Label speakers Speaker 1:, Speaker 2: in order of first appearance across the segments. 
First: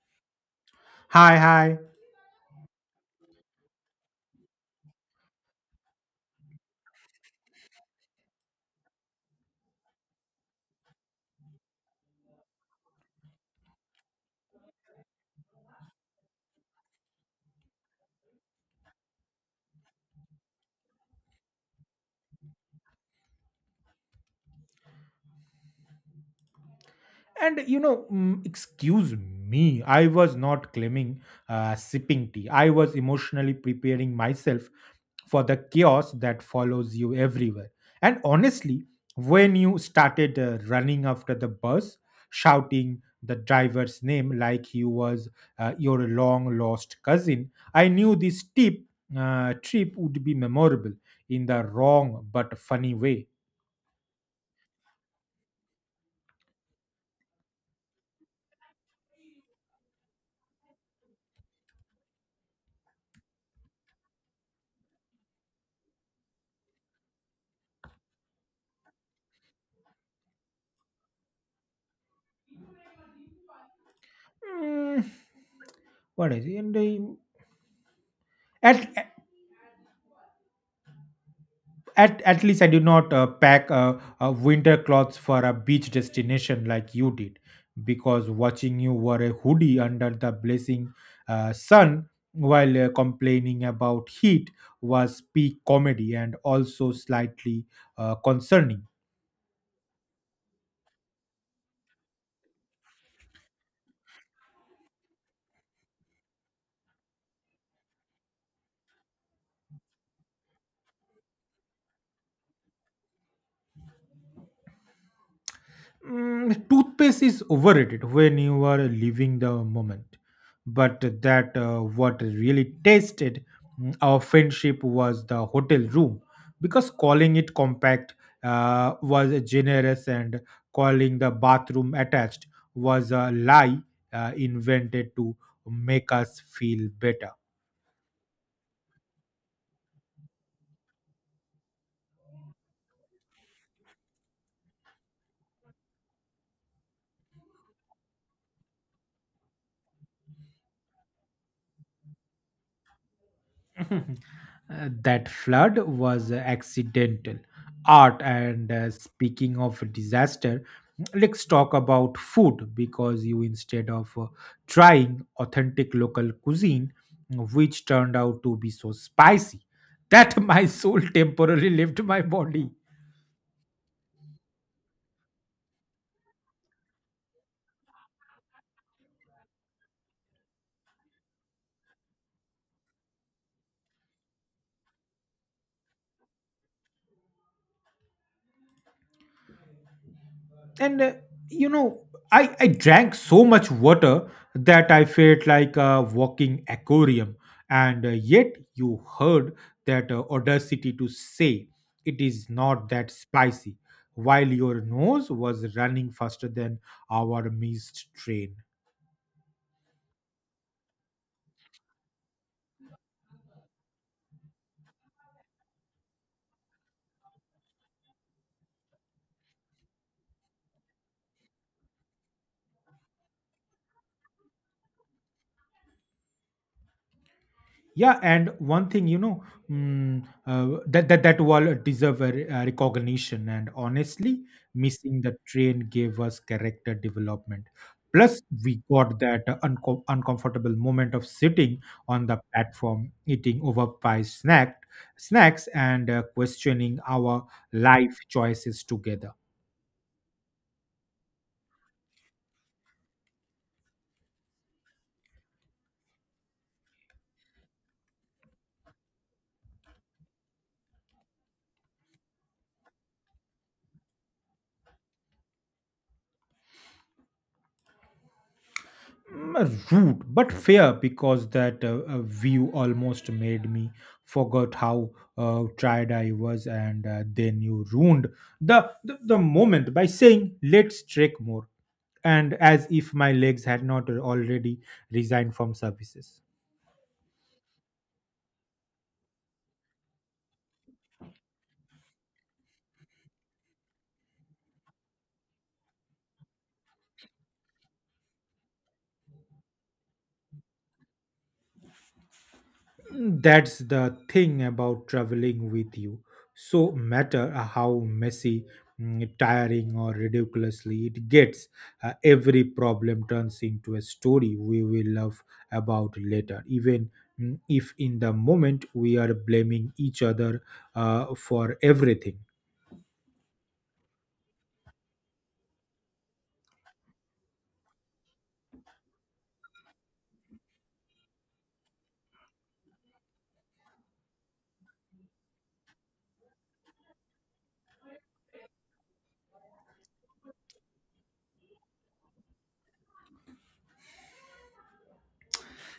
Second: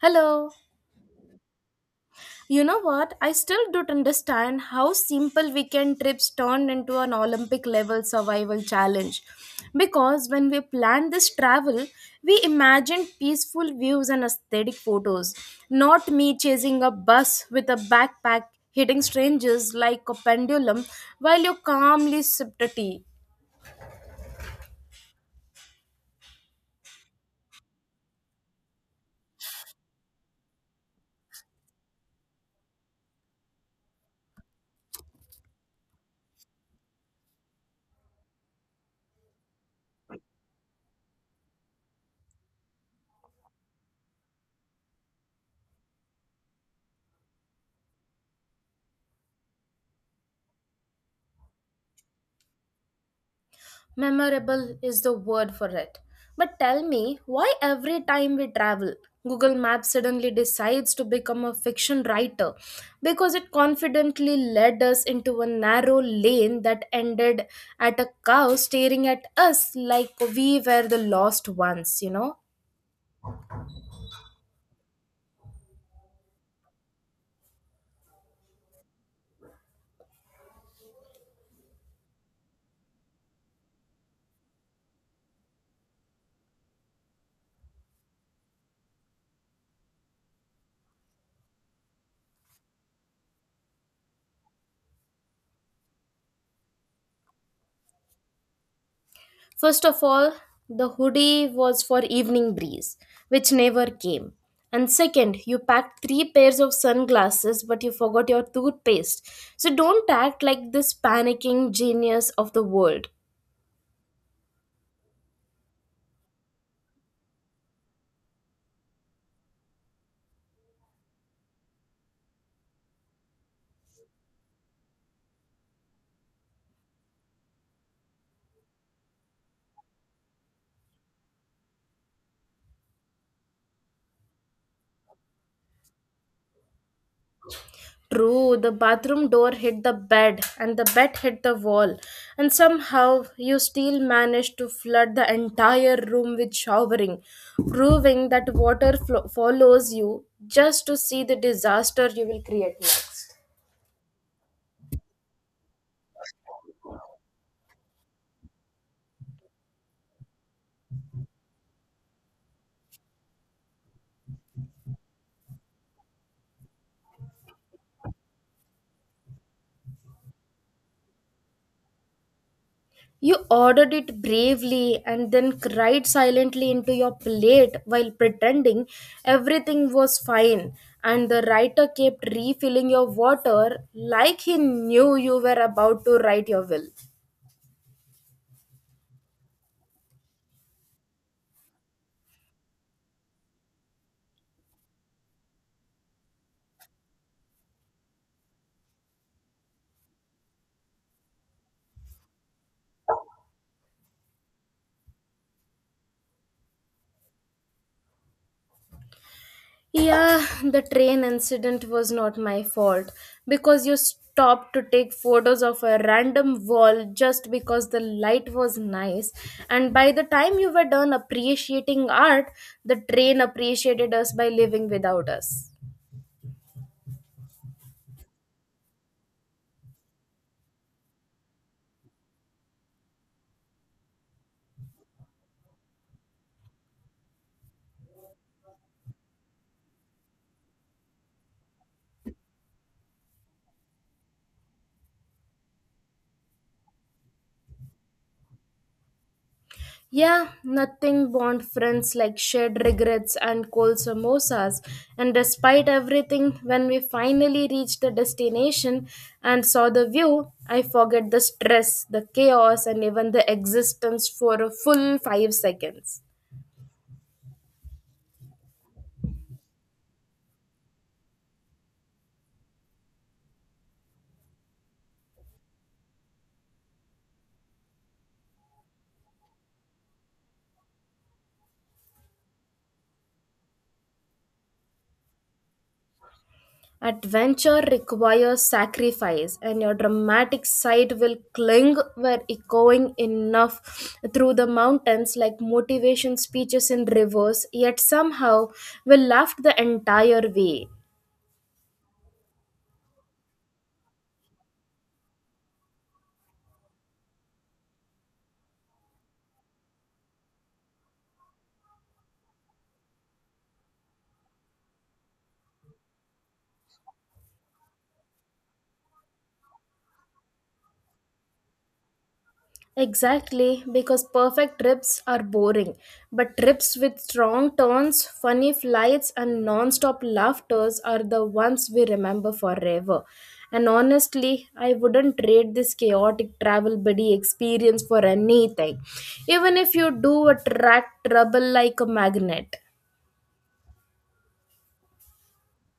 Speaker 1: Hello.
Speaker 2: Hi, hi.
Speaker 1: You know what? I still don't understand how simple weekend trips turned into an Olympic level survival challenge. Because when we planned this travel, we imagined peaceful views and aesthetic photos, not me chasing a bus with a backpack hitting strangers like a pendulum while you calmly sipped a tea.
Speaker 2: And you know, mm, Excuse me, I was not claiming sipping tea. I was emotionally preparing myself for the chaos that follows you everywhere. And honestly, when you started running after the bus, shouting the driver's name like he was your long lost cousin, I knew this trip would be memorable in the wrong but funny way.
Speaker 1: Memorable is the word for it. But tell me, why every time we travel, Google Maps suddenly decides to become a fiction writer because it confidently led us into a narrow lane that ended at a cow staring at us like we were the lost ones, you know?
Speaker 2: Mm, what is it? At at least I did not pack winter clothes for a beach destination like you did, because watching you wore a hoodie under the blazing sun while complaining about heat was peak comedy and also slightly concerning.
Speaker 1: First of all, the hoodie was for evening breeze, which never came. And second, you packed three pairs of sunglasses, but you forgot your toothpaste. So don't act like this panicking genius of the world.
Speaker 2: Mm, toothpaste is overrated when you are living the moment, but that what really tasted our friendship was the hotel room, because calling it compact was generous and calling the bathroom attached was a lie invented to make us feel better.
Speaker 1: True, the bathroom door hit the bed and the bed hit the wall, and somehow you still managed to flood the entire room with showering, proving that water follows you just to see the disaster you will create next.
Speaker 2: That flood was accidental art. And speaking of disaster, let's talk about food, because you, instead of trying authentic local cuisine which turned out to be so spicy that my soul temporarily left my body.
Speaker 1: You ordered it bravely and then cried silently into your plate while pretending everything was fine. And the writer kept refilling your water like he knew you were about to write your will.
Speaker 2: And uh, you know, I I drank so much water that I felt like a walking aquarium. And yet, you heard that audacity to say it is not that spicy, while your nose was running faster than our missed train.
Speaker 1: Yeah, the train incident was not my fault because you stopped to take photos of a random wall just because the light was nice. And by the time you were done appreciating art, the train appreciated us by living without us.
Speaker 2: Yeah, and one thing, you know, that wall deserve a recognition, and honestly, missing the train gave us character development. Plus, we got that uncomfortable moment of sitting on the platform, eating overpriced snacks, and questioning our life choices together.
Speaker 1: Yeah, nothing bond friends like shared regrets and cold samosas. And despite everything, when we finally reached the destination and saw the view, I forget the stress, the chaos, and even the existence for a full 5 seconds.
Speaker 2: Mm, rude but fair, because that view almost made me forget how tired I was. And then you ruined the moment by saying let's trek more, and as if my legs had not already resigned from services.
Speaker 1: Adventure requires sacrifice, and your dramatic side will cling where echoing enough through the mountains like motivation speeches in reverse, yet somehow will laugh the entire way.
Speaker 2: That's the thing about traveling with you. So, matter how messy, tiring, or ridiculously it gets, every problem turns into a story we will love about later, even if in the moment we are blaming each other for everything.
Speaker 1: Exactly, because perfect trips are boring, but trips with strong turns, funny flights, and non stop laughters are the ones we remember forever. And honestly, I wouldn't trade this chaotic travel buddy experience for anything, even if you do attract trouble like a magnet.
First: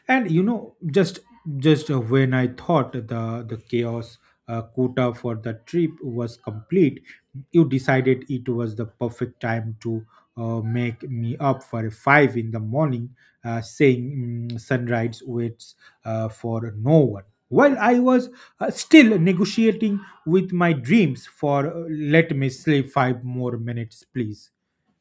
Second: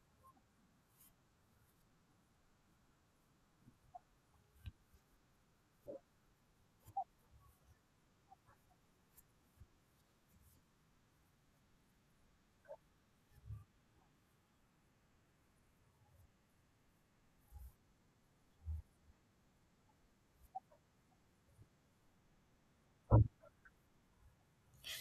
Speaker 2: And you know just When I thought the chaos quota for the trip was complete, you decided it was the perfect time to make me up for five in the morning, saying sunrise waits for no one, while I was still negotiating with my dreams for let me sleep five more minutes please.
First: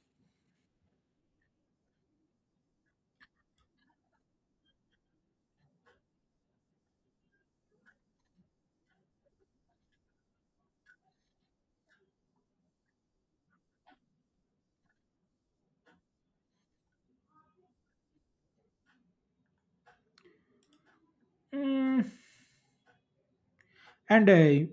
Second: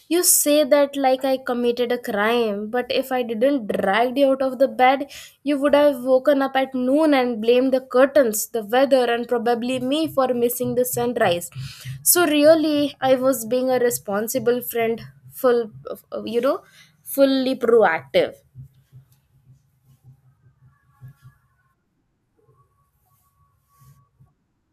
Speaker 1: You say that like I committed a crime, but if I didn't drag you out of the bed, you would have woken up at noon and blamed the curtains, the weather, and probably me for missing the sunrise. So, really, I was being a responsible friend, full, you know, fully proactive.
Speaker 2: Mm, and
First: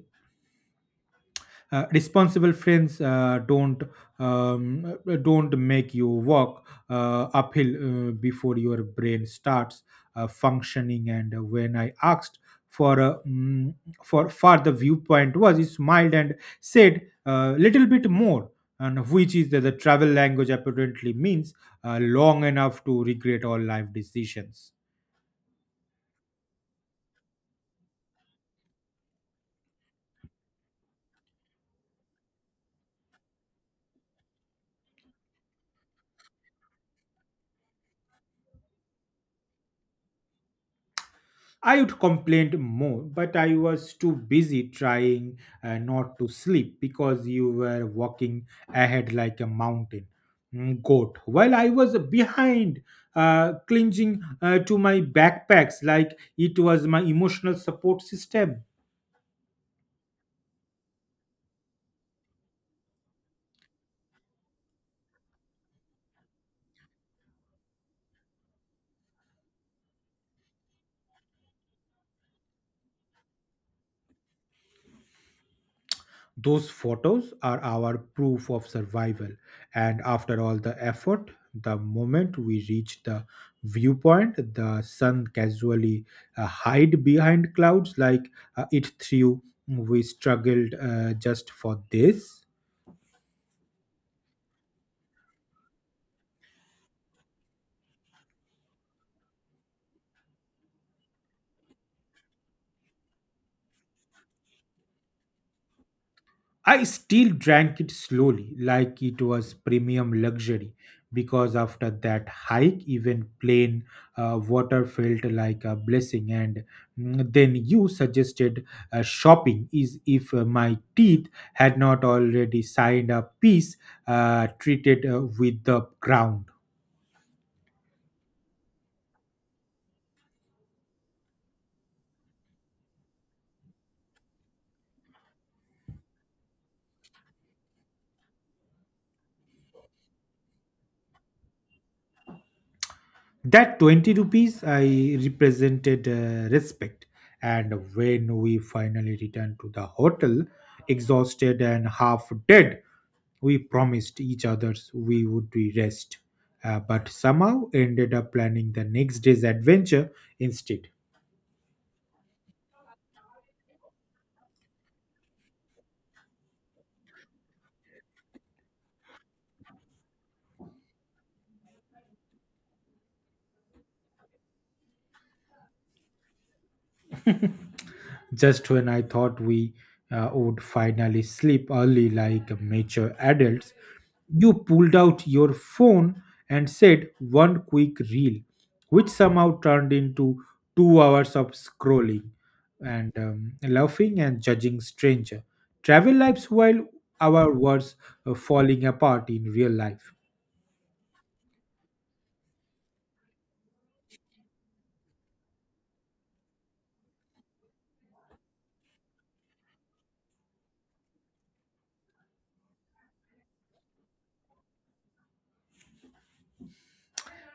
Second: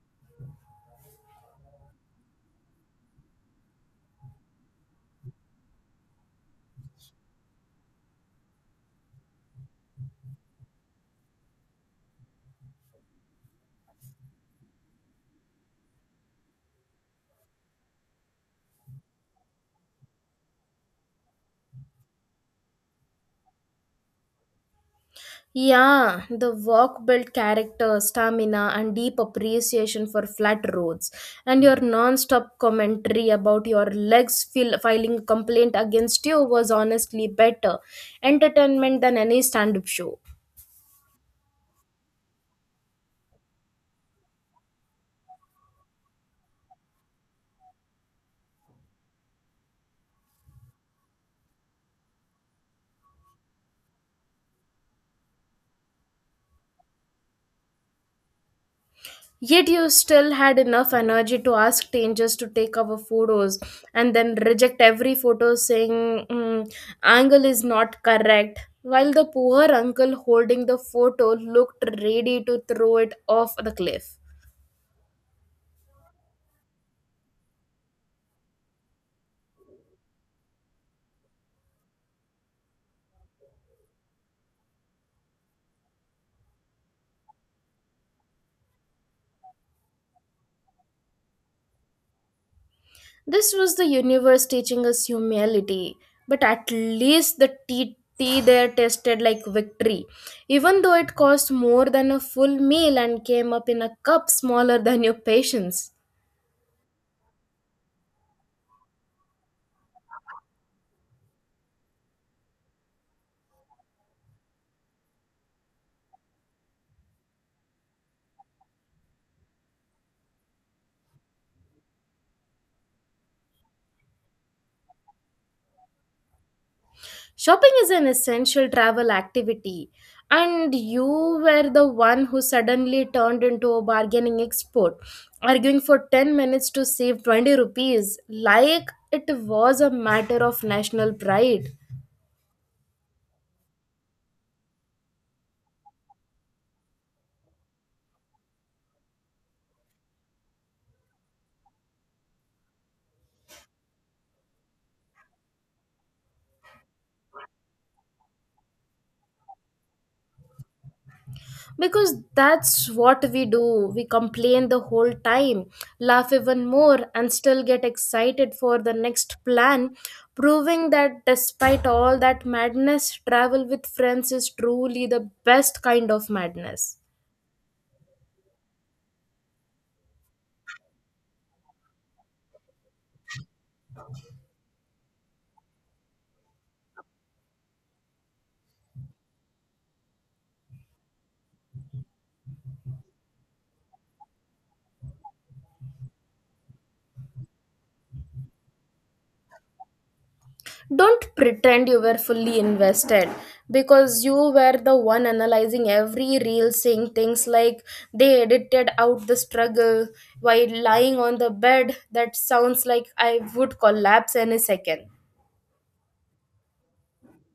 Speaker 2: Responsible friends don't make you walk uphill before your brain starts functioning. And when I asked for a mm, for far the viewpoint was, he smiled and said a little bit more, and which is that the travel language apparently means long enough to regret all life decisions.
Speaker 1: Yeah, the walk built character, stamina, and deep appreciation for flat roads. And your non stop commentary about your legs filing complaint against you was honestly better entertainment than any stand up show.
Speaker 2: I would complain more, but I was too busy trying not to sleep because you were walking ahead like a mountain goat, while I was behind, clinging to my backpacks like it was my emotional support system.
Speaker 1: Yet you still had enough energy to ask strangers to take our photos and then reject every photo saying, "Mm, angle is not correct." While the poor uncle holding the photo looked ready to throw it off the cliff.
Speaker 2: Those photos are our proof of survival. And after all the effort, the moment we reach the viewpoint, the sun casually hide behind clouds like it threw. We struggled just for this.
Speaker 1: This was the universe teaching us humility, but at least the tea there tasted like victory, even though it cost more than a full meal and came up in a cup smaller than your patience.
Speaker 2: I still drank it slowly, like it was premium luxury, because after that hike, even plain water felt like a blessing. And then you suggested shopping is if my teeth had not already signed a peace treated with the ground.
Speaker 1: Shopping is an essential travel activity, and you were the one who suddenly turned into a bargaining expert, arguing for 10 minutes to save 20 rupees, like it was a matter of national pride.
Speaker 2: That 20 rupees I represented respect. And when we finally returned to the hotel, exhausted and half dead, we promised each others we would be rest. But somehow ended up planning the next day's adventure instead.
Speaker 1: Because that's what we do. We complain the whole time, laugh even more, and still get excited for the next plan, proving that despite all that madness, travel with friends is truly the best kind of madness.
Speaker 2: Just when I thought we would finally sleep early like mature adults, you pulled out your phone and said one quick reel, which somehow turned into 2 hours of scrolling and laughing and judging stranger. Travel lives while our words are falling apart in real life.
Speaker 1: Don't pretend you were fully invested because you were the one analyzing every reel saying things like they edited out the struggle while lying on the bed that sounds like I would collapse any second.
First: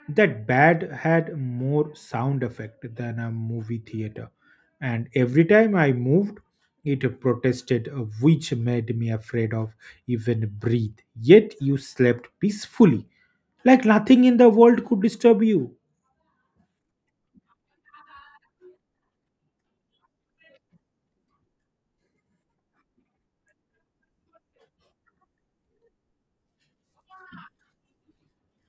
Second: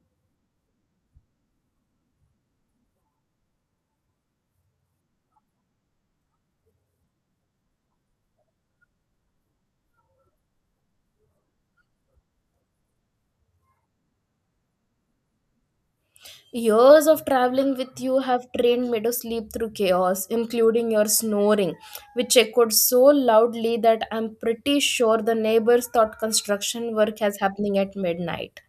Speaker 2: That bad had more sound effect than a movie theater, and every time I moved it protested, which made me afraid of even breathe, yet you slept peacefully like nothing in the world could disturb you.
Speaker 1: Years of traveling with you have trained me to sleep through chaos, including your snoring, which echoed so loudly that I'm pretty sure the neighbors thought construction work was happening at midnight.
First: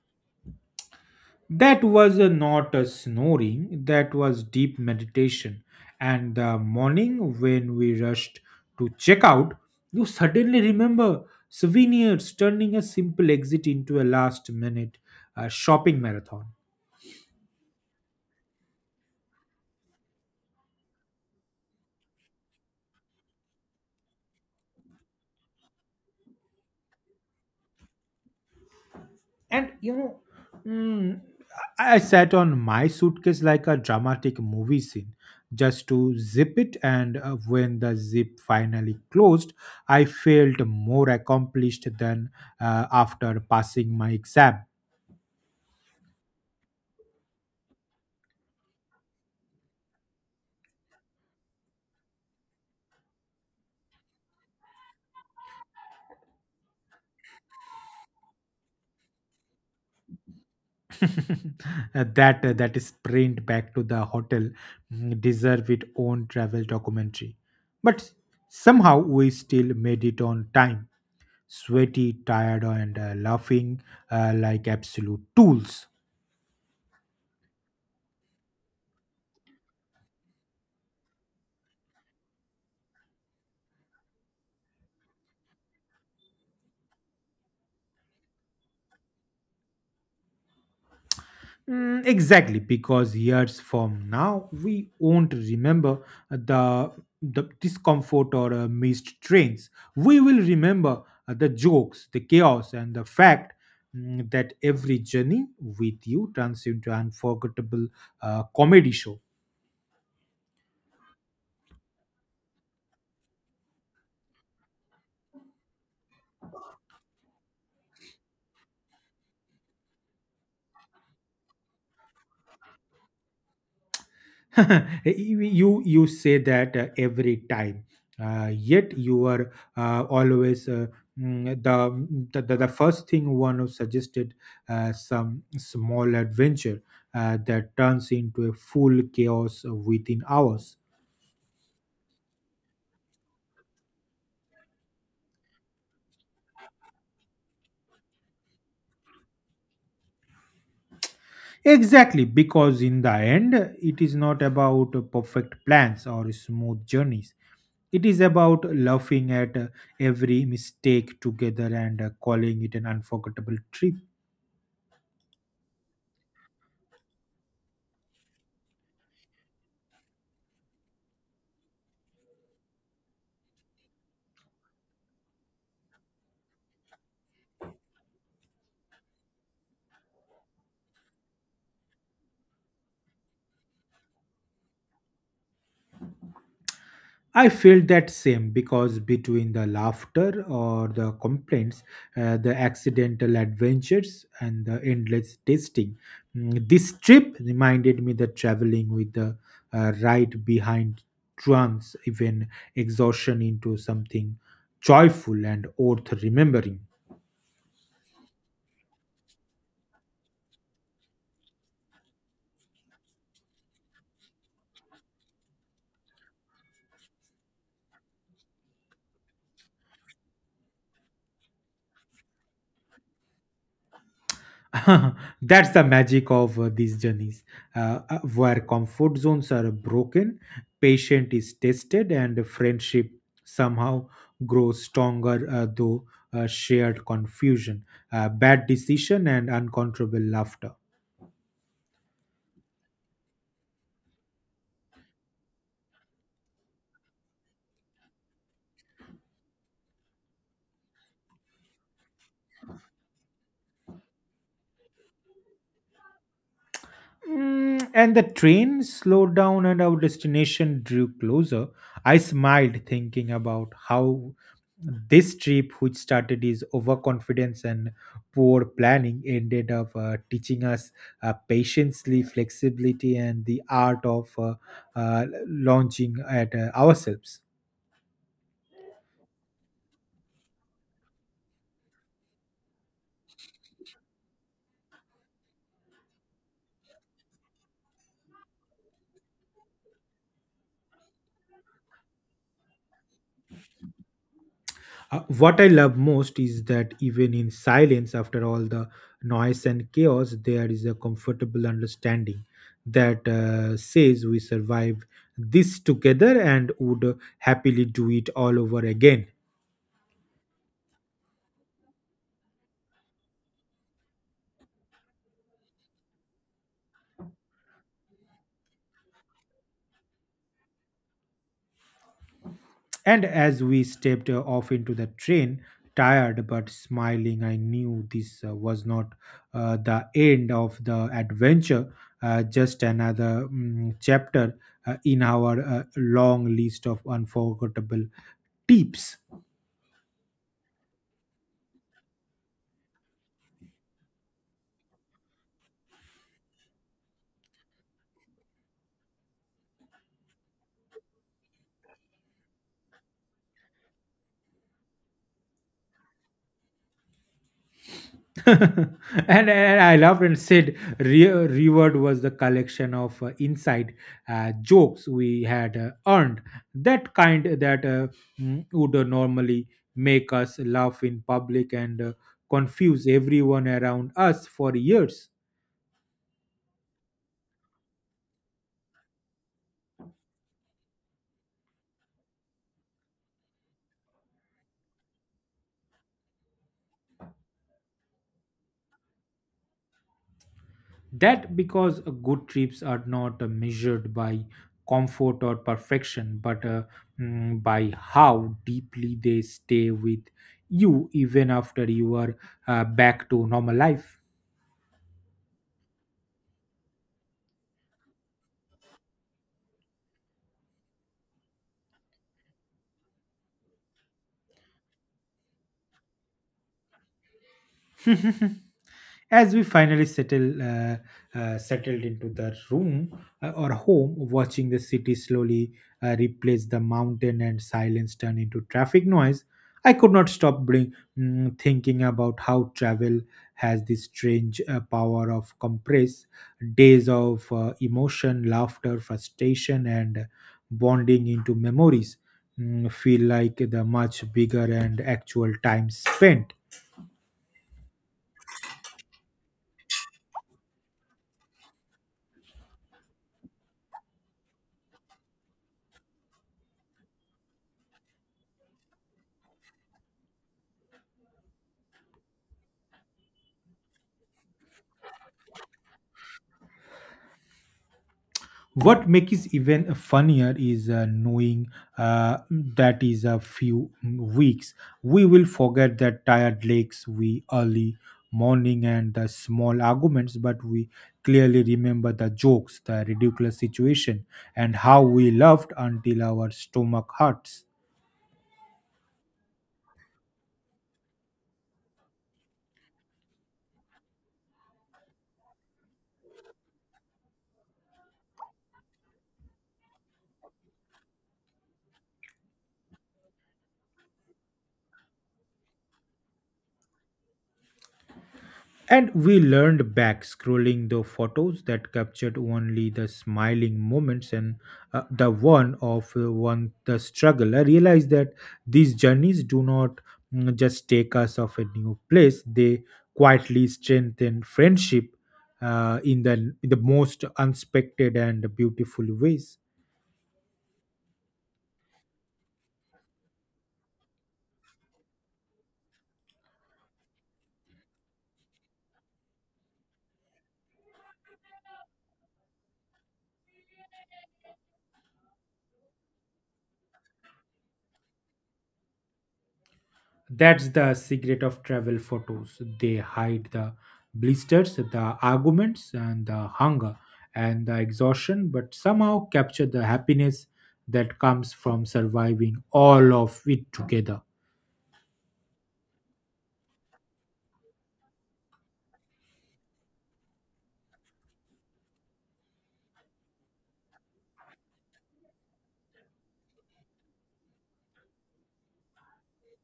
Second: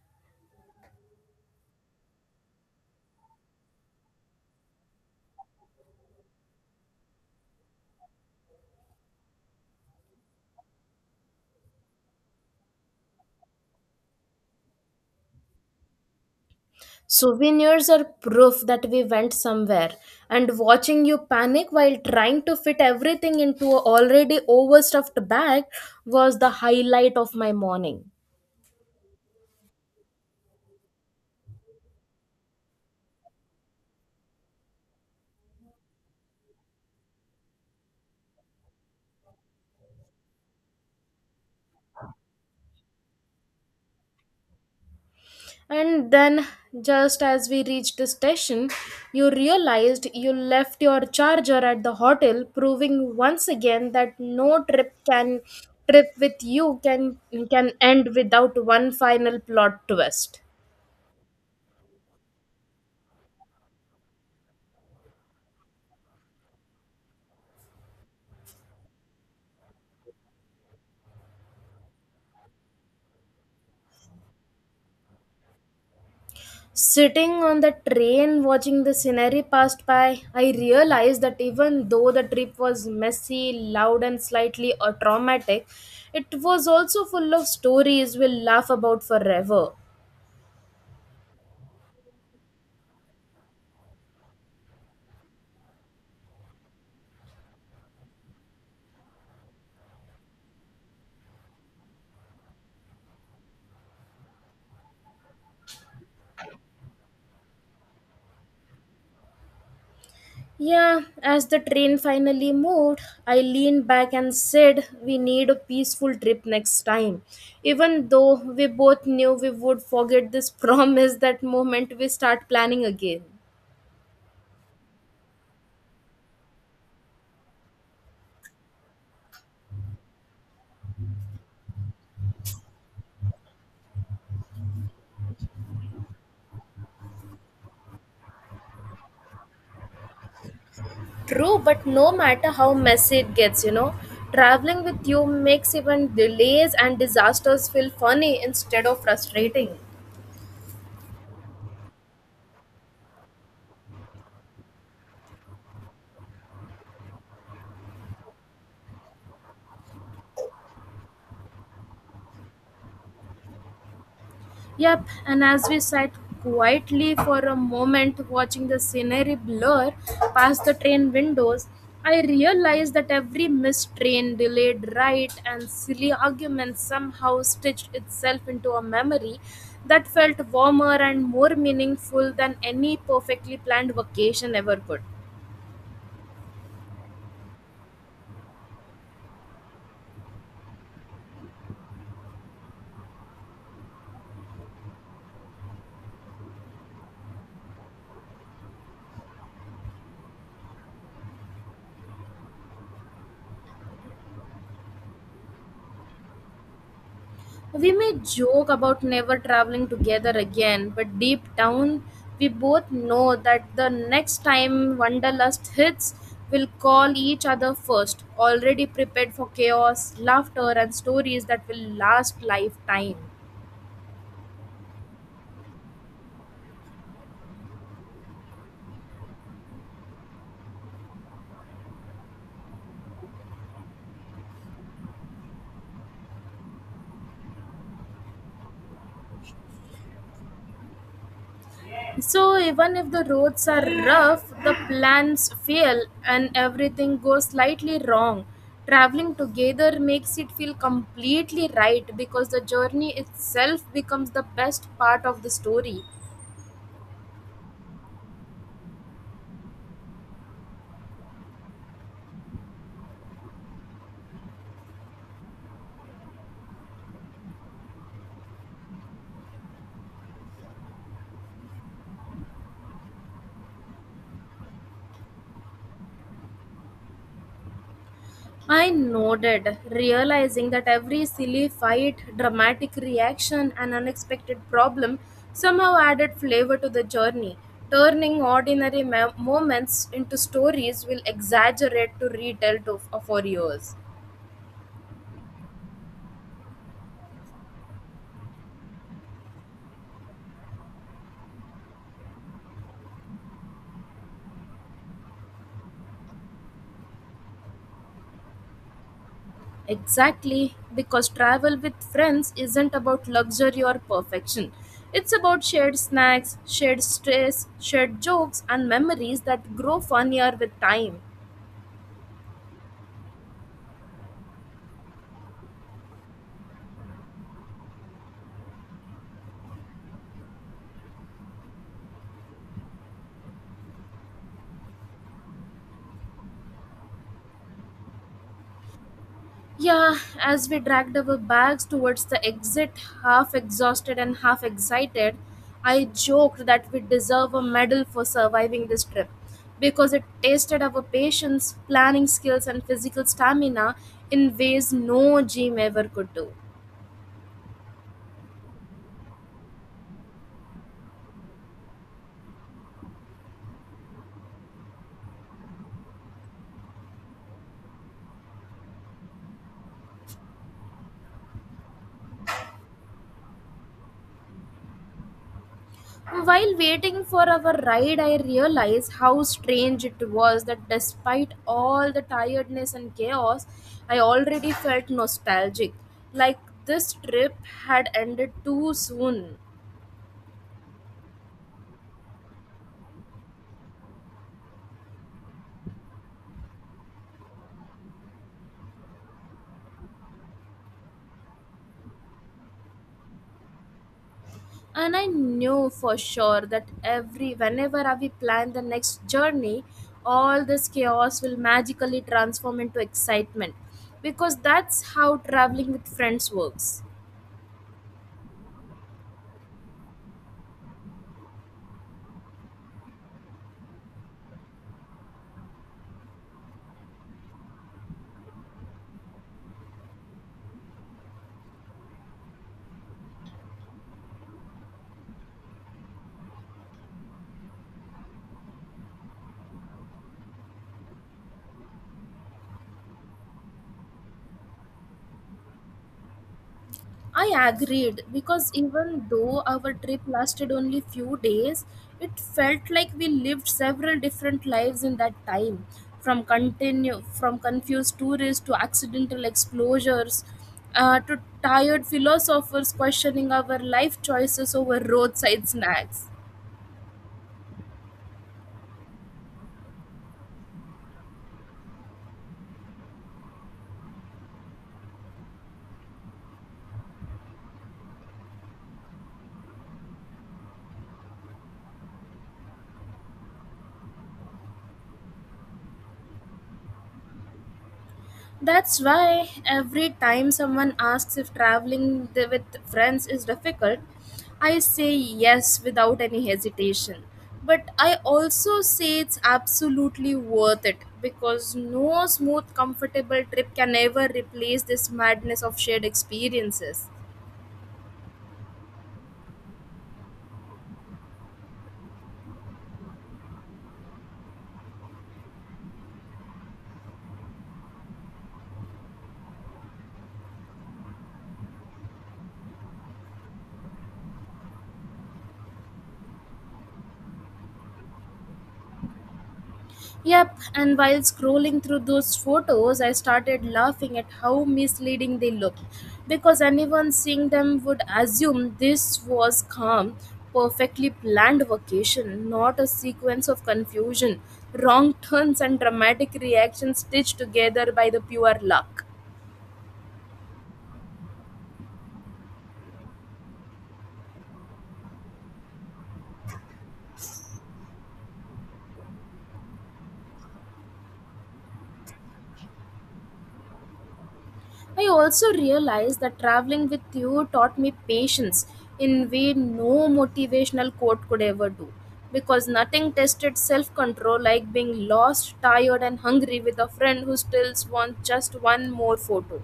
Speaker 2: That was not a snoring, that was deep meditation. And the morning when we rushed to check out, you suddenly remember souvenirs, turning a simple exit into a last minute shopping marathon.
Speaker 1: Souvenirs are proof that we went somewhere, and watching you panic while trying to fit everything into an already overstuffed bag was the highlight of my morning.
Speaker 2: And you know, mm, I I sat on my suitcase like a dramatic movie scene just to zip it. And when the zip finally closed, I felt more accomplished than after passing my exam.
Speaker 1: And then, just as we reached the station, you realized you left your charger at the hotel, proving once again that no trip with you can end without one final plot twist.
Speaker 2: That sprint back to the hotel deserve its own travel documentary. But somehow we still made it on time, sweaty, tired, and laughing like absolute tools.
Speaker 1: Sitting on the train watching the scenery passed by, I realized that even though the trip was messy, loud, and slightly traumatic, it was also full of stories we'll laugh about forever.
Speaker 2: Mm, exactly, because years from now, we won't remember the, the discomfort or missed trains. We will remember the jokes, the chaos, and the fact, that every journey with you turns into an unforgettable comedy show.
Speaker 1: Yeah, as the train finally moved, I leaned back and said, "We need a peaceful trip next time." Even though we both knew we would forget this promise that moment we start planning again.
Speaker 2: You say that every time, yet you are always the first thing one who suggested some small adventure that turns into a full chaos within hours.
Speaker 1: True, but no matter how messy it gets, you know, traveling with you makes even delays and disasters feel funny instead of frustrating.
Speaker 2: Exactly, because in the end it is not about perfect plans or smooth journeys, it is about laughing at every mistake together and calling it an unforgettable trip.
Speaker 1: Yep, and as we sat quietly for a moment watching the scenery blur past the train windows, I realized that every missed train, delayed ride, and silly argument somehow stitched itself into a memory that felt warmer and more meaningful than any perfectly planned vacation ever could.
Speaker 2: I felt that same, because between the laughter or the complaints, the accidental adventures, and the endless testing, this trip reminded me that traveling with the right behind trance, even exhaustion into something joyful and worth remembering.
Speaker 1: We may joke about never traveling together again, but deep down, we both know that the next time Wanderlust hits, we'll call each other first, already prepared for chaos, laughter, and stories that will last lifetime.
Speaker 2: That's the magic of these journeys, where comfort zones are broken, patient is tested, and friendship somehow grows stronger through shared confusion, bad decision, and uncontrollable laughter.
Speaker 1: So, even if the roads are rough, the plans fail, and everything goes slightly wrong, traveling together makes it feel completely right because the journey itself becomes the best part of the story.
Speaker 2: Mm, and the train slowed down and our destination drew closer. I smiled thinking about how this trip, which started as overconfidence and poor planning, ended up teaching us patience, flexibility, and the art of launching at ourselves.
Speaker 1: I nodded, realizing that every silly fight, dramatic reaction, and unexpected problem somehow added flavor to the journey, turning ordinary moments into stories will exaggerate to retell to, for years.
Speaker 2: What I love most is that even in silence, after all the noise and chaos, there is a comfortable understanding that says we survived this together and would happily do it all over again.
Speaker 1: Exactly, because travel with friends isn't about luxury or perfection. It's about shared snacks, shared stress, shared jokes, and memories that grow funnier with time.
Speaker 2: And as we stepped off into the train, tired but smiling, I knew this was not the end of the adventure, just another chapter in our long list of unforgettable tips.
Speaker 1: Yeah, as we dragged our bags towards the exit, half exhausted and half excited, I joked that we deserve a medal for surviving this trip because it tested our patience, planning skills, and physical stamina in ways no gym ever could do.
Speaker 2: And I loved and said reward was the collection of inside jokes we had earned. That kind that would normally make us laugh in public and confuse everyone around us for years.
Speaker 1: While waiting for our ride, I realized how strange it was that despite all the tiredness and chaos, I already felt nostalgic. Like this trip had ended too soon.
Speaker 2: That because good trips are not measured by comfort or perfection, but by how deeply they stay with you even after you are back to normal life.
Speaker 1: And I knew for sure that every whenever we plan the next journey, all this chaos will magically transform into excitement. Because that's how traveling with friends works.
Speaker 2: As we finally settled into the room or home, watching the city slowly replace the mountain and silence turn into traffic noise, I could not stop thinking about how travel has this strange power of compress days of emotion, laughter, frustration, and bonding into memories. Mm, feel like the much bigger and actual time spent.
Speaker 1: I agreed because even though our trip lasted only few days, it felt like we lived several different lives in that time, from continue from confused tourists to accidental explorers, to tired philosophers questioning our life choices over roadside snacks.
Speaker 2: What makes it even funnier is knowing that is a few weeks we will forget the tired legs, we early morning, and the small arguments, but we clearly remember the jokes, the ridiculous situation, and how we loved until our stomach hurts.
Speaker 1: That's why every time someone asks if traveling with friends is difficult, I say yes without any hesitation. But I also say it's absolutely worth it because no smooth, comfortable trip can ever replace this madness of shared experiences.
Speaker 2: And we learned back scrolling the photos that captured only the smiling moments and the one of one the struggle. I realized that these journeys do not just take us of a new place; they quietly strengthen friendship in the most unexpected and beautiful ways.
Speaker 1: Yep, and while scrolling through those photos, I started laughing at how misleading they looked because anyone seeing them would assume this was calm, perfectly planned vacation, not a sequence of confusion, wrong turns, and dramatic reactions stitched together by the pure luck.
Speaker 2: That's the secret of travel photos. They hide the blisters, the arguments, and the hunger and the exhaustion, but somehow capture the happiness that comes from surviving all of it together.
Speaker 1: I also realized that traveling with you taught me patience in way no motivational quote could ever do because nothing tested self-control like being lost, tired and hungry with a friend who still wants just one more photo.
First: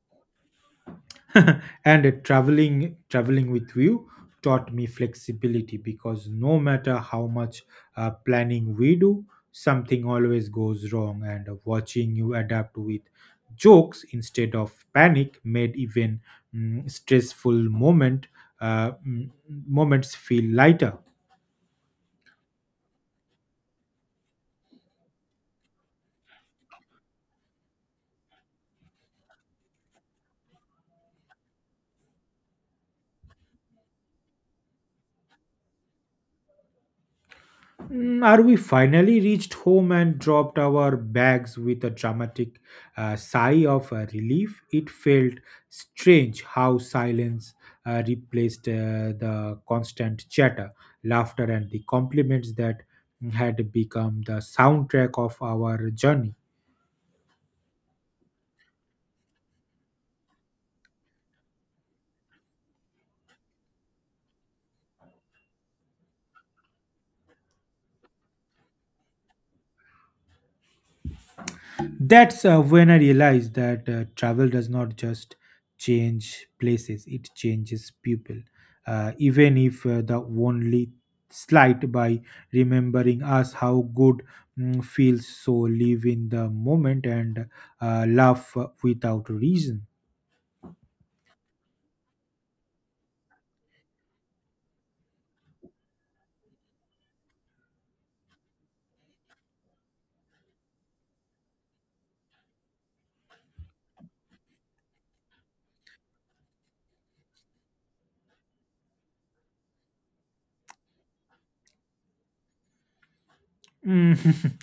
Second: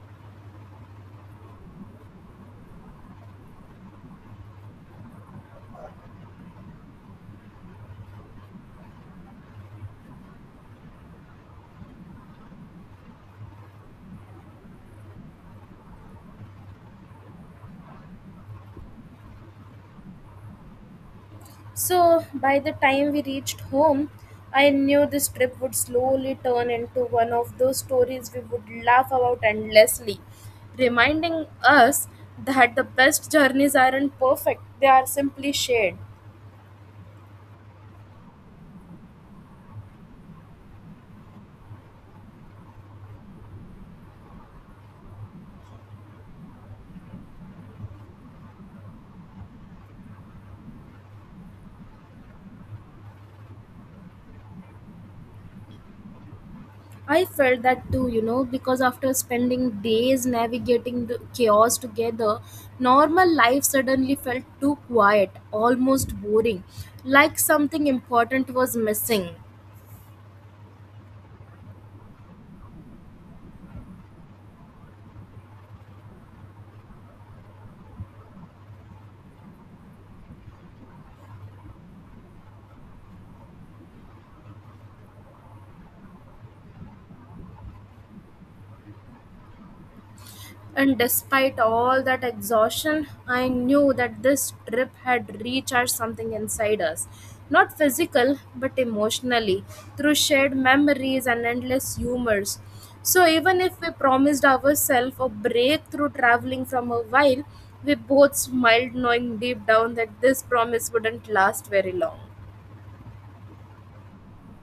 Speaker 2: And traveling with you taught me flexibility, because no matter how much planning we do, something always goes wrong, and watching you adapt with jokes instead of panic made even mm, stressful moment uh, mm, moments feel lighter.
Speaker 1: So by the time we reached home, I knew this trip would slowly turn into one of those stories we would laugh about endlessly, reminding us that the best journeys aren't perfect, they are simply shared.
Speaker 2: Mm, are we finally reached home and dropped our bags with a dramatic sigh of relief? It felt strange how silence replaced the constant chatter, laughter, and the compliments that had become the soundtrack of our journey.
Speaker 1: I felt that too, you know, because after spending days navigating the chaos together, normal life suddenly felt too quiet, almost boring, like something important was missing.
Speaker 2: That's when I realized that travel does not just change places, it changes people. Even if the only slight by remembering us how good feels, so live in the moment and laugh without reason.
Speaker 1: And despite all that exhaustion, I knew that this trip had recharged something inside us. Not physical, but emotionally, through shared memories and endless humors. So, even if we promised ourselves a break through traveling from a while, we both smiled, knowing deep down that this promise wouldn't last very long.
Speaker 2: Mm.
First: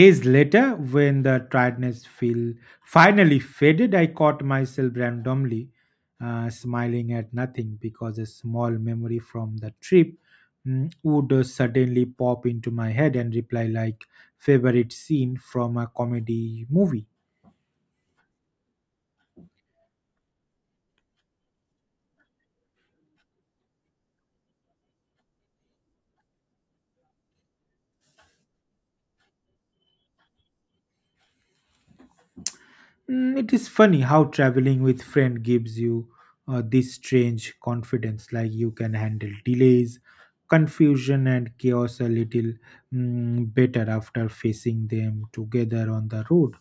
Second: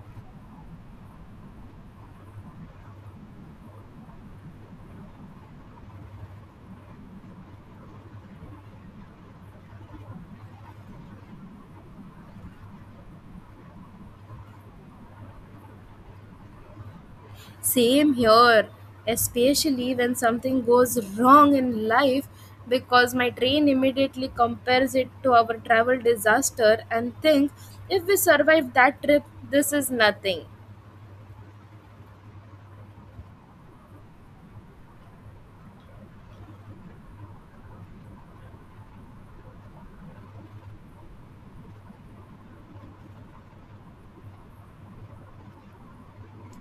Speaker 2: Days later, when the tiredness feel finally faded, I caught myself randomly smiling at nothing because a small memory from the trip would suddenly pop into my head and reply like favorite scene from a comedy movie.
Speaker 1: Same here, especially when something goes wrong in life because my train immediately compares it to our travel disaster and thinks if we survive that trip, this is nothing.
Speaker 2: It is funny how traveling with friend gives you this strange confidence, like you can handle delays, confusion, and chaos a little better after facing them together on the road.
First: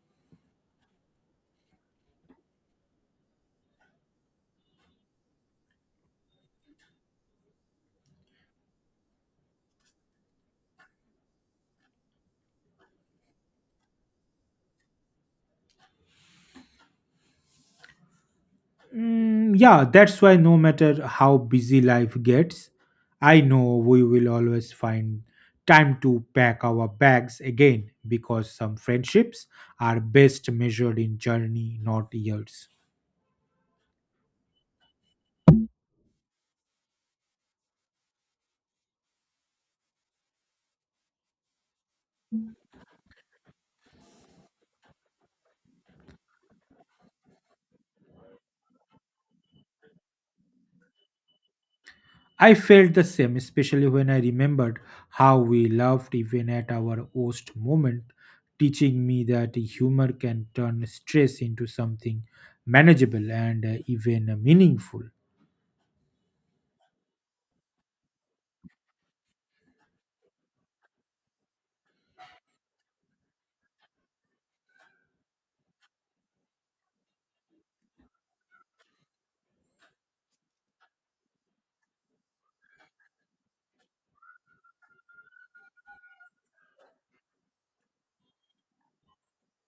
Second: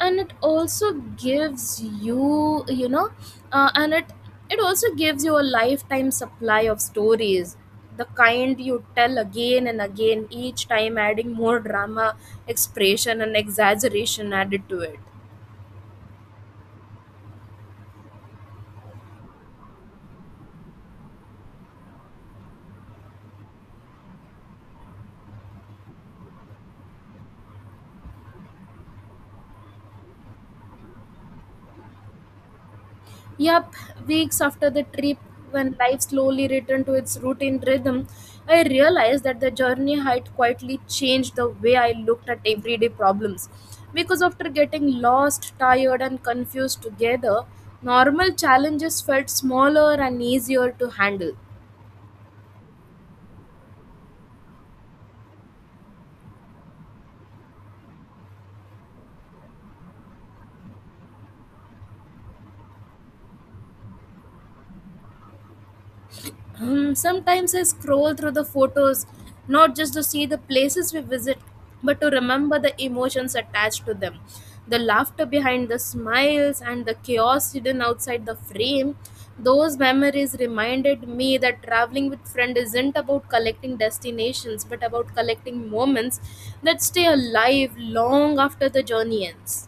Speaker 1: And it also gives you, you know, and it also gives you a lifetime supply of stories, the kind you tell again and again, each time adding more drama, expression, and exaggeration added to it.
Speaker 2: Mm, yeah, that's why no matter how busy life gets, I know we will always find time to pack our bags again because some friendships are best measured in journey, not years.
Speaker 1: Yup, weeks after the trip, when life slowly returned to its routine rhythm, I realized that the journey had quietly changed the way I looked at everyday problems. Because after getting lost, tired, and confused together, normal challenges felt smaller and easier to handle.
Speaker 2: I felt the same, especially when I remembered how we laughed even at our worst moment, teaching me that humor can turn stress into something manageable and even meaningful.
Speaker 1: Sometimes I scroll through the photos not just to see the places we visit, but to remember the emotions attached to them. The laughter behind the smiles and the chaos hidden outside the frame. Those memories reminded me that traveling with friends isn't about collecting destinations, but about collecting moments that stay alive long after the journey ends.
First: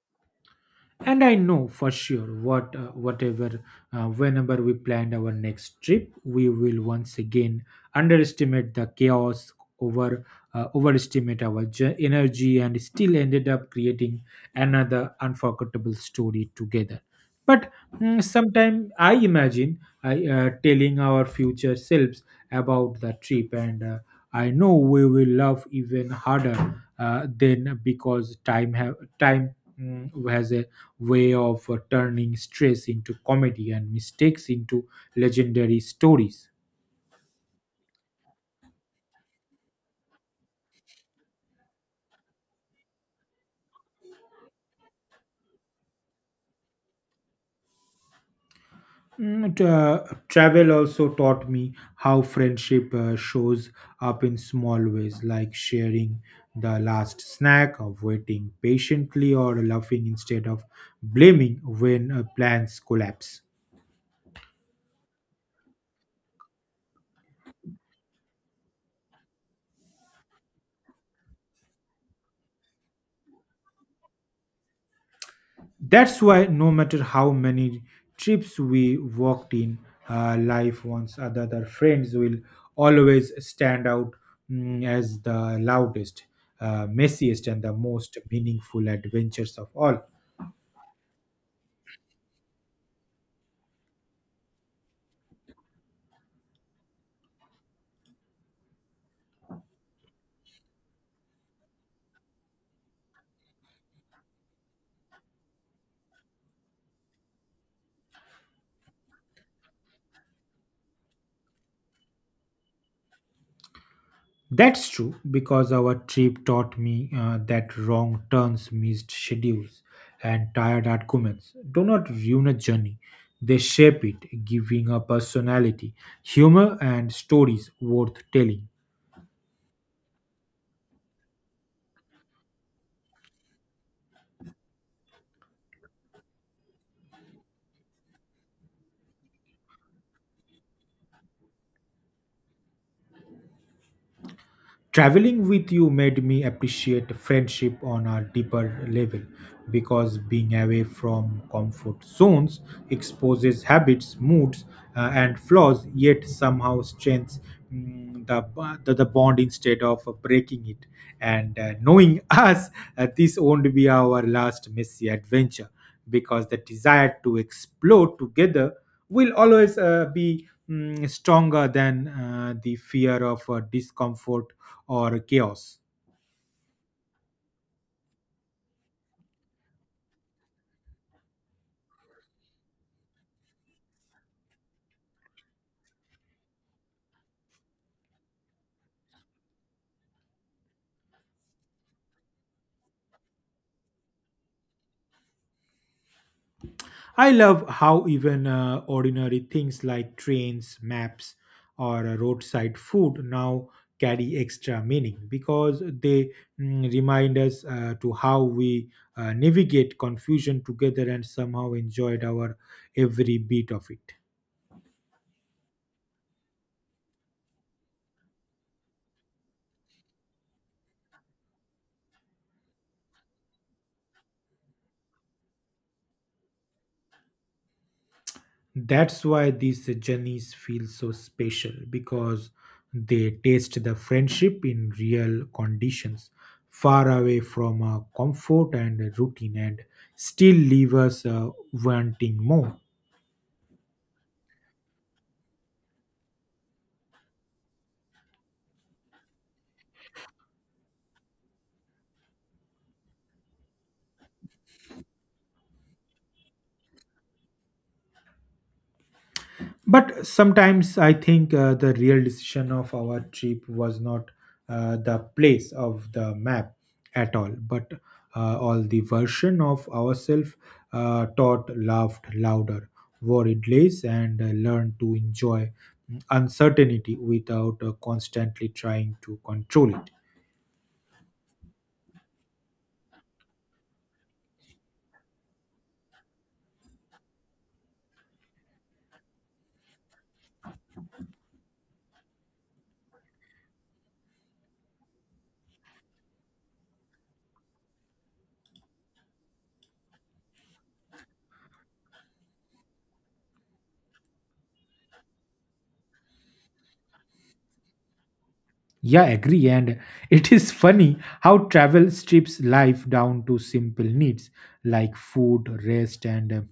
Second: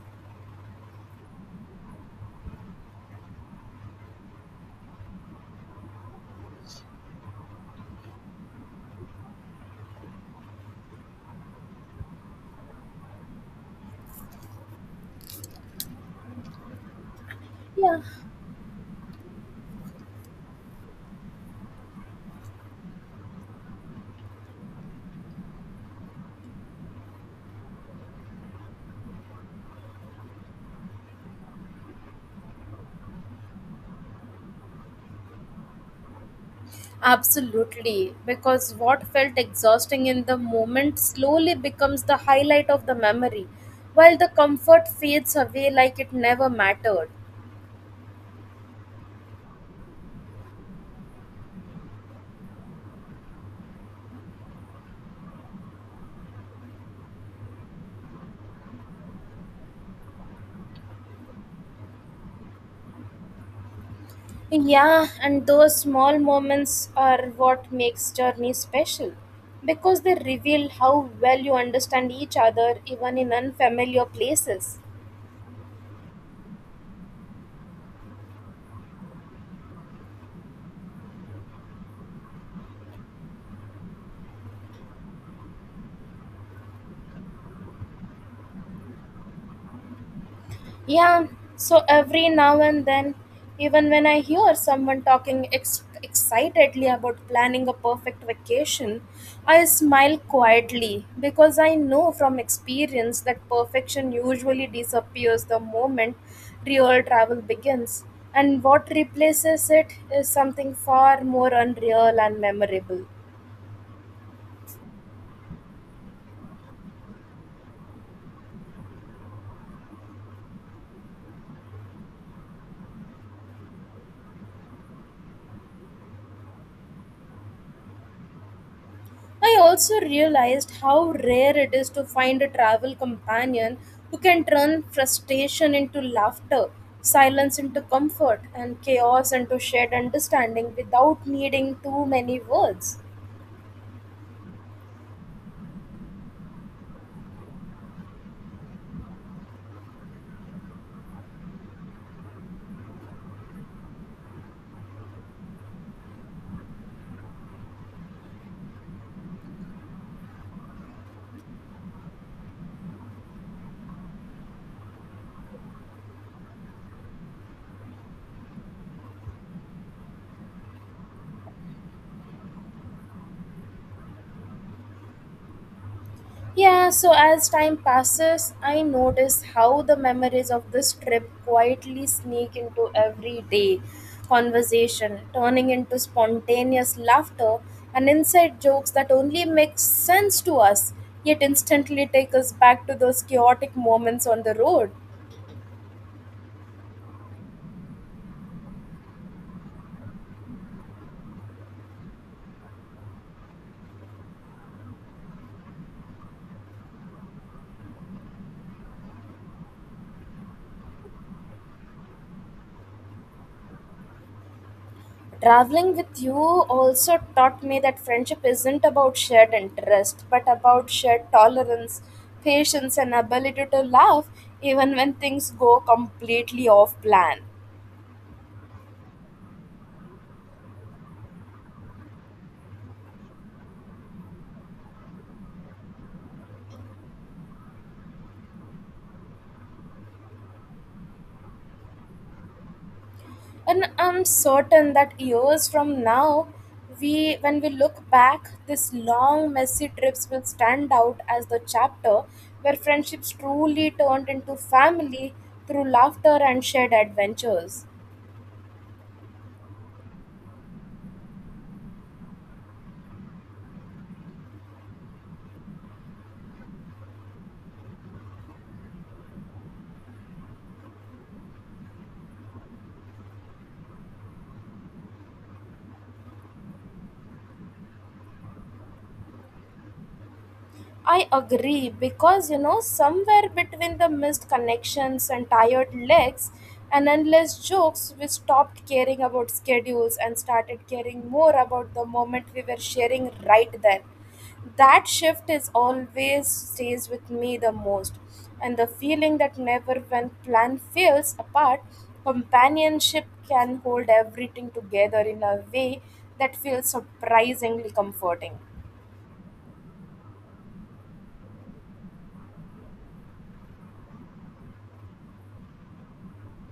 Speaker 2: And I know for sure what whatever whenever we planned our next trip we will once again underestimate the chaos over overestimate our energy and still ended up creating another unforgettable story together but
Speaker 1: Yeah,
Speaker 2: sometimes I imagine I telling our future selves about the trip and I know we will love even harder then because time has a way of turning stress into comedy and mistakes into legendary stories.
Speaker 1: absolutely, because what felt exhausting in the moment slowly becomes the highlight of the memory, while the comfort fades away like it never mattered.
Speaker 2: Mm, t- uh, Travel also taught me how friendship shows up in small ways, like sharing the last snack, of waiting patiently, or laughing instead of blaming when plans collapse.
Speaker 1: Yeah, and those small moments are what makes journey special because they reveal how well you understand each other even in unfamiliar places.
Speaker 2: That's why, no matter how many trips we walked in life once other friends will always stand out as the loudest, messiest, and the most meaningful adventures of all.
Speaker 1: Yeah, so every now and then, even when I hear someone talking excitedly about planning a perfect vacation, I smile quietly because I know from experience that perfection usually disappears the moment real travel begins, and what replaces it is something far more unreal and memorable.
Speaker 2: That's true because our trip taught me that wrong turns, missed schedules, and tired arguments do not ruin a journey. They shape it, giving a personality, humor, and stories worth telling.
Speaker 1: I also realized how rare it is to find a travel companion who can turn frustration into laughter, silence into comfort, and chaos into shared understanding without needing too many words.
Speaker 2: Traveling with you made me appreciate friendship on a deeper level because being away from comfort zones exposes habits, moods, and flaws, yet somehow strengthens the bond instead of breaking it. And knowing us, this won't be our last messy adventure because the desire to explore together will always be stronger than the fear of discomfort or chaos.
Speaker 1: Yeah, so as time passes, I notice how the memories of this trip quietly sneak into everyday conversation, turning into spontaneous laughter and inside jokes that only make sense to us, yet instantly take us back to those chaotic moments on the road.
Speaker 2: I love how even ordinary things like trains, maps, or roadside food now carry extra meaning because they remind us to how we navigate confusion together and somehow enjoyed our every bit of it.
Speaker 1: Traveling with you also taught me that friendship isn't about shared interest, but about shared tolerance, patience, and ability to laugh even when things go completely off plan.
Speaker 2: That's why these journeys feel so special because they taste the friendship in real conditions, far away from comfort and routine, and still leave us wanting more.
Speaker 1: And I'm certain that years from now, we when we look back, these long messy trips will stand out as the chapter where friendships truly turned into family through laughter and shared adventures.
Speaker 2: But sometimes I think the real decision of our trip was not the place of the map at all, but all the version of ourselves taught, laughed louder, worried less, and learned to enjoy uncertainty without constantly trying to control it.
Speaker 1: I agree because, you know, somewhere between the missed connections and tired legs and endless jokes, we stopped caring about schedules and started caring more about the moment we were sharing right then. That shift is always stays with me the most, and the feeling that never when plan fails apart, companionship can hold everything together in a way that feels surprisingly comforting.
Speaker 2: Yeah, agree. And it is funny how travel strips life down to simple needs like food, rest, and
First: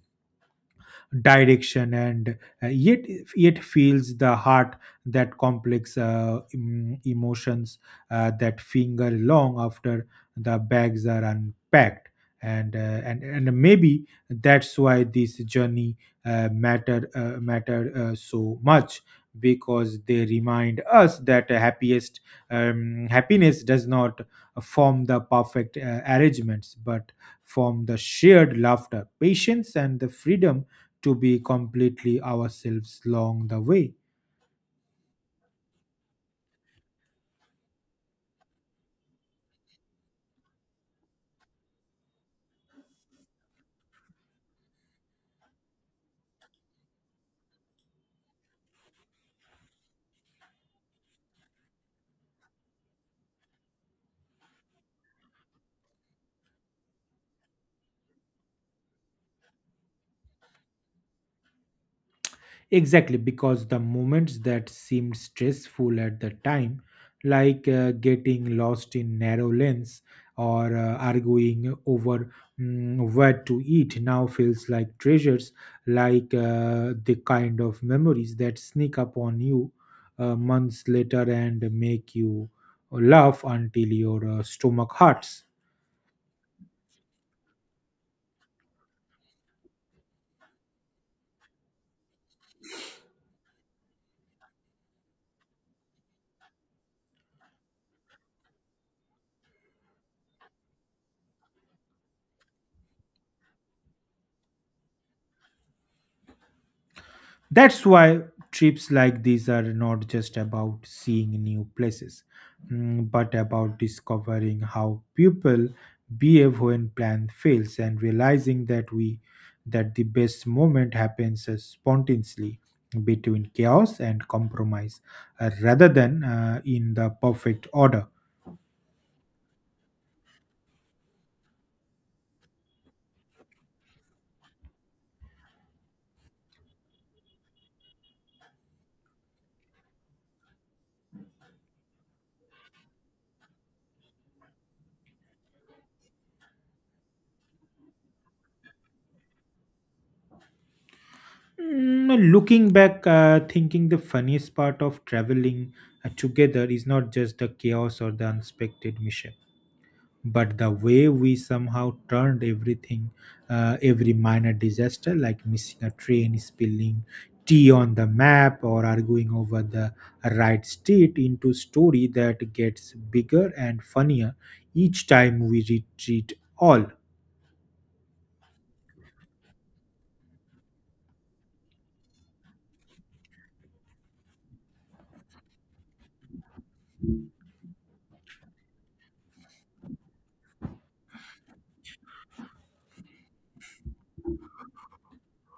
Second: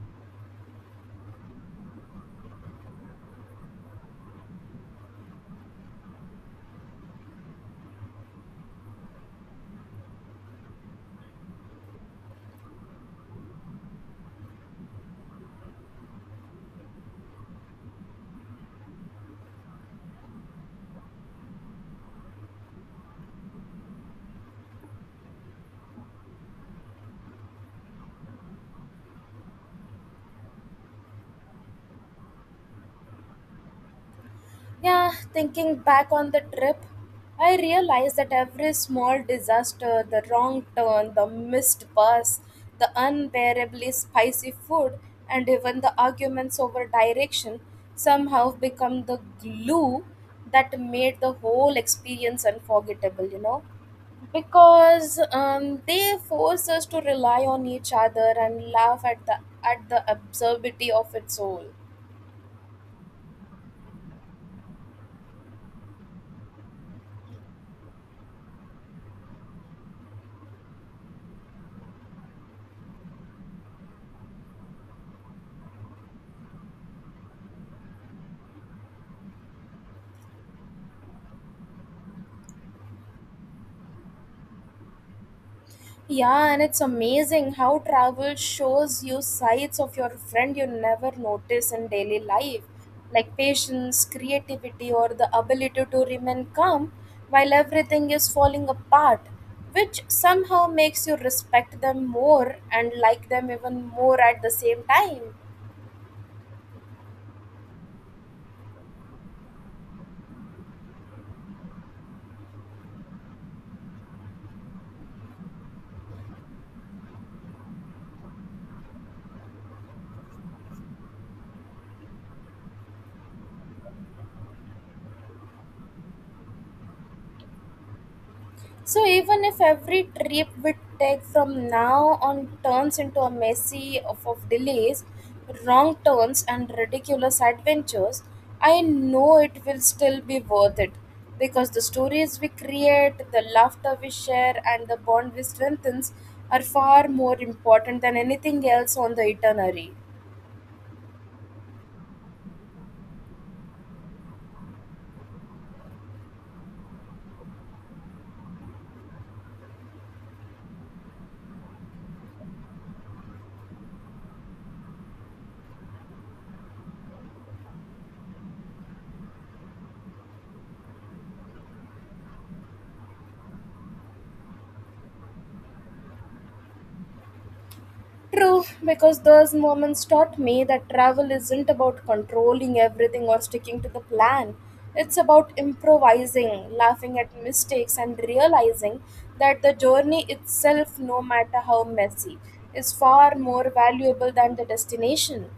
Speaker 2: direction and yet yet feels the heart that complex emotions that finger long after the bags are unpacked and and maybe that's why this journey matter so much because they remind us that happiest happiness does not form the perfect arrangements but form the shared laughter patience and the freedom to be completely ourselves along the way.
Speaker 1: Yeah, thinking back on the trip, I realized that every small disaster, the wrong turn, the missed bus, the unbearably spicy food, and even the arguments over direction somehow become the glue that made the whole experience unforgettable, you know? Because they force us to rely on each other and laugh at the absurdity of its all.
Speaker 2: Exactly, because the moments that seemed stressful at the time, like getting lost in narrow lanes or arguing over where to eat, now feels like treasures, like the kind of memories that sneak up on you months later and make you laugh until your stomach hurts.
Speaker 1: Yeah, and it's amazing how travel shows you sides of your friend you never notice in daily life, like patience, creativity, or the ability to remain calm while everything is falling apart, which somehow makes you respect them more and like them even more at the same time.
Speaker 2: That's why trips like these are not just about seeing new places, but about discovering how people behave when plan fails and realizing that the best moment happens spontaneously between chaos and compromise rather than in the perfect order.
Speaker 1: So even if every trip we take from now on turns into a messy of delays, wrong turns and ridiculous adventures, I know it will still be worth it because the stories we create, the laughter we share and the bond we strengthen, are far more important than anything else on the itinerary.
Speaker 2: Looking back, thinking the funniest part of traveling together is not just the chaos or the unexpected mission but the way we somehow turned everything every minor disaster like missing a train spilling tea on the map or arguing over the right street into story that gets bigger and funnier each time we retreat all.
Speaker 1: True, because those moments taught me that travel isn't about controlling everything or sticking to the plan. It's about improvising, laughing at mistakes, and realizing that the journey itself, no matter how messy, is far more valuable than the destination.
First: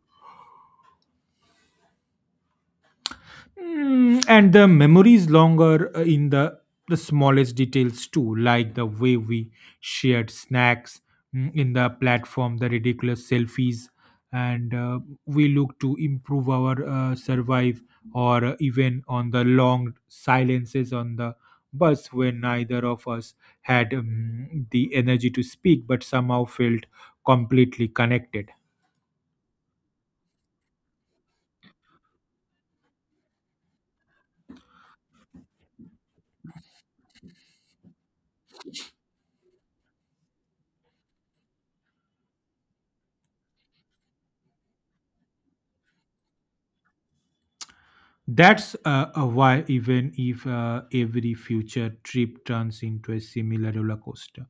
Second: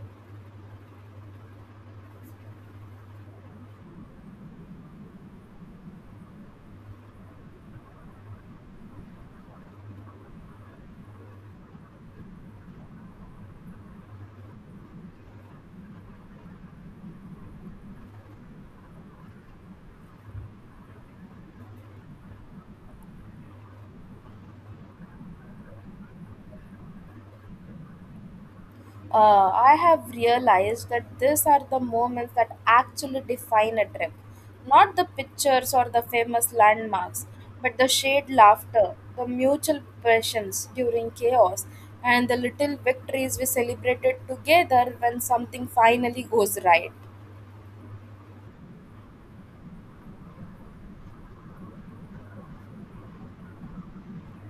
Speaker 2: And the memory is longer in the smallest details too, like the way we shared snacks in the platform, the ridiculous selfies, and we look to improve our survive, or even on the long silences on the bus when neither of us had the energy to speak, but somehow felt completely connected.
Speaker 1: I have realized that these are the moments that actually define a trip. Not the pictures or the famous landmarks, but the shared laughter, the mutual passions during chaos, and the little victories we celebrated together when something finally goes right.
Speaker 2: That's why, even if every future trip turns into a similar roller coaster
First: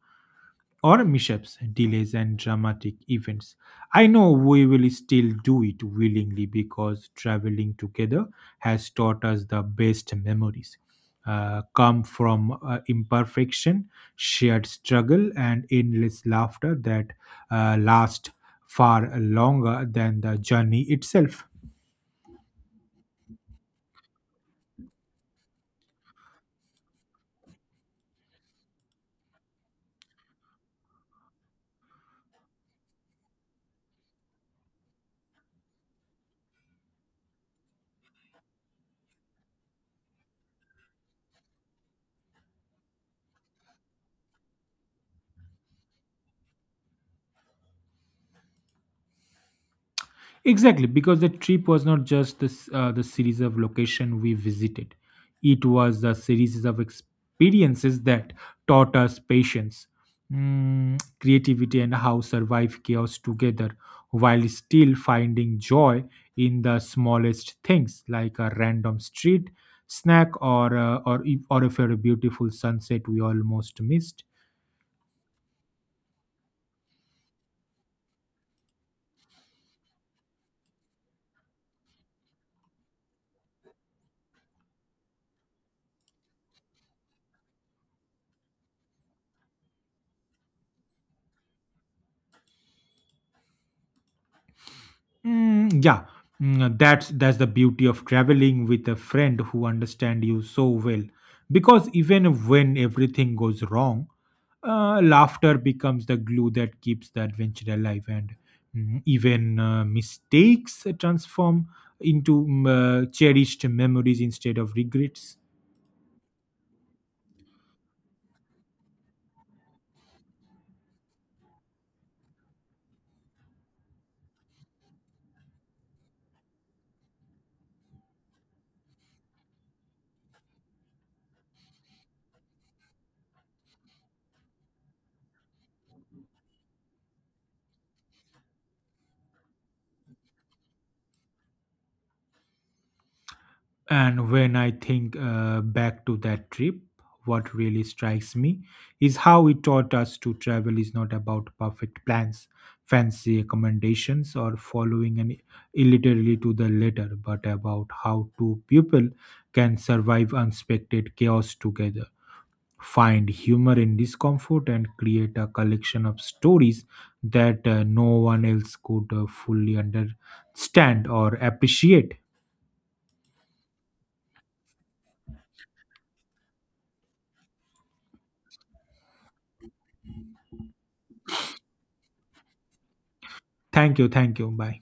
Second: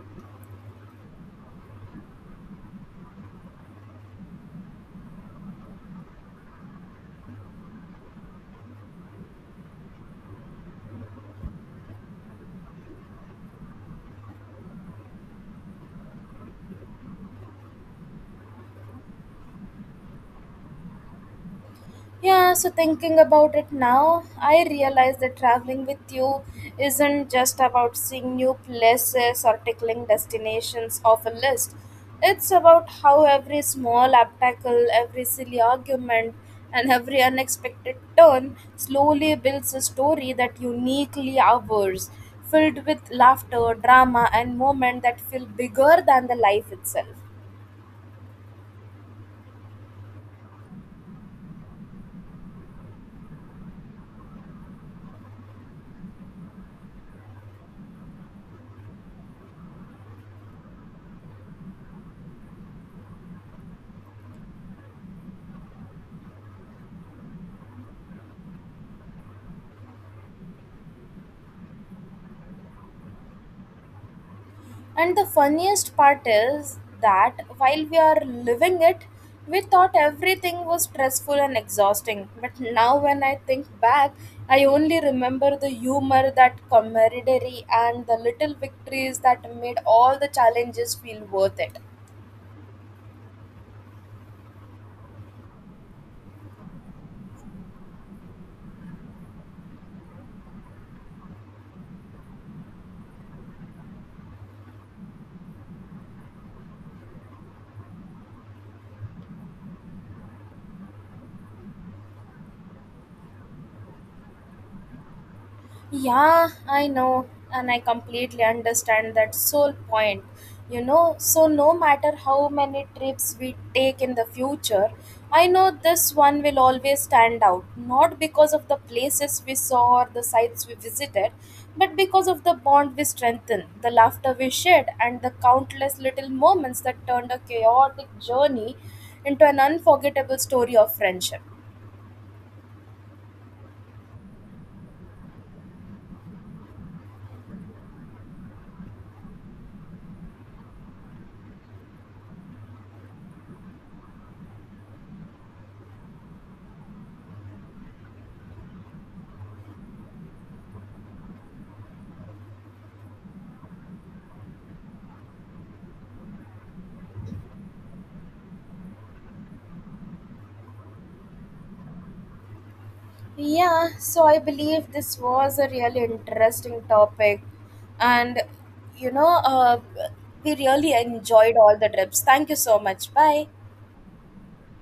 Speaker 2: or mishaps, delays, and dramatic events, I know we will still do it willingly because traveling together has taught us the best memories. Come from imperfection, shared struggle, and endless laughter that last far longer than the journey itself.
Speaker 1: Yeah, so thinking about it now, I realize that traveling with you isn't just about seeing new places or tickling destinations off a list. It's about how every small obstacle, every silly argument, and every unexpected turn slowly builds a story that uniquely ours, filled with laughter, drama, and moments that feel bigger than the life itself.
Speaker 2: Exactly, because the trip was not just this, the series of location we visited. It was the series of experiences that taught us patience, creativity, and how survive chaos together while still finding joy in the smallest things like a random street snack or if a beautiful sunset we almost missed.
Speaker 1: And the funniest part is that while we are living it, we thought everything was stressful and exhausting. But now, when I think back, I only remember the humor, that camaraderie, and the little victories that made all the challenges feel worth it.
Speaker 2: Mm, yeah, that's the beauty of traveling with a friend who understand you so well. Because even when everything goes wrong, laughter becomes the glue that keeps the adventure alive, and even mistakes transform into cherished memories instead of regrets.
Speaker 1: Yeah, I know, and I completely understand that sole point. You know, so no matter how many trips we take in the future, I know this one will always stand out, not because of the places we saw or the sites we visited, but because of the bond we strengthened, the laughter we shared, and the countless little moments that turned a chaotic journey into an unforgettable story of friendship.
Speaker 2: And when I think back to that trip, what really strikes me is how it taught us to travel is not about perfect plans, fancy accommodations, or following an illiterally to the letter, but about how two people can survive unexpected chaos together, find humor in discomfort, and create a collection of stories that no one else could fully understand or appreciate.
Speaker 1: Yeah, so I believe this was a really interesting topic, and, you know, we really enjoyed all the trips. Thank you so much. Bye.
Speaker 2: Thank you, bye.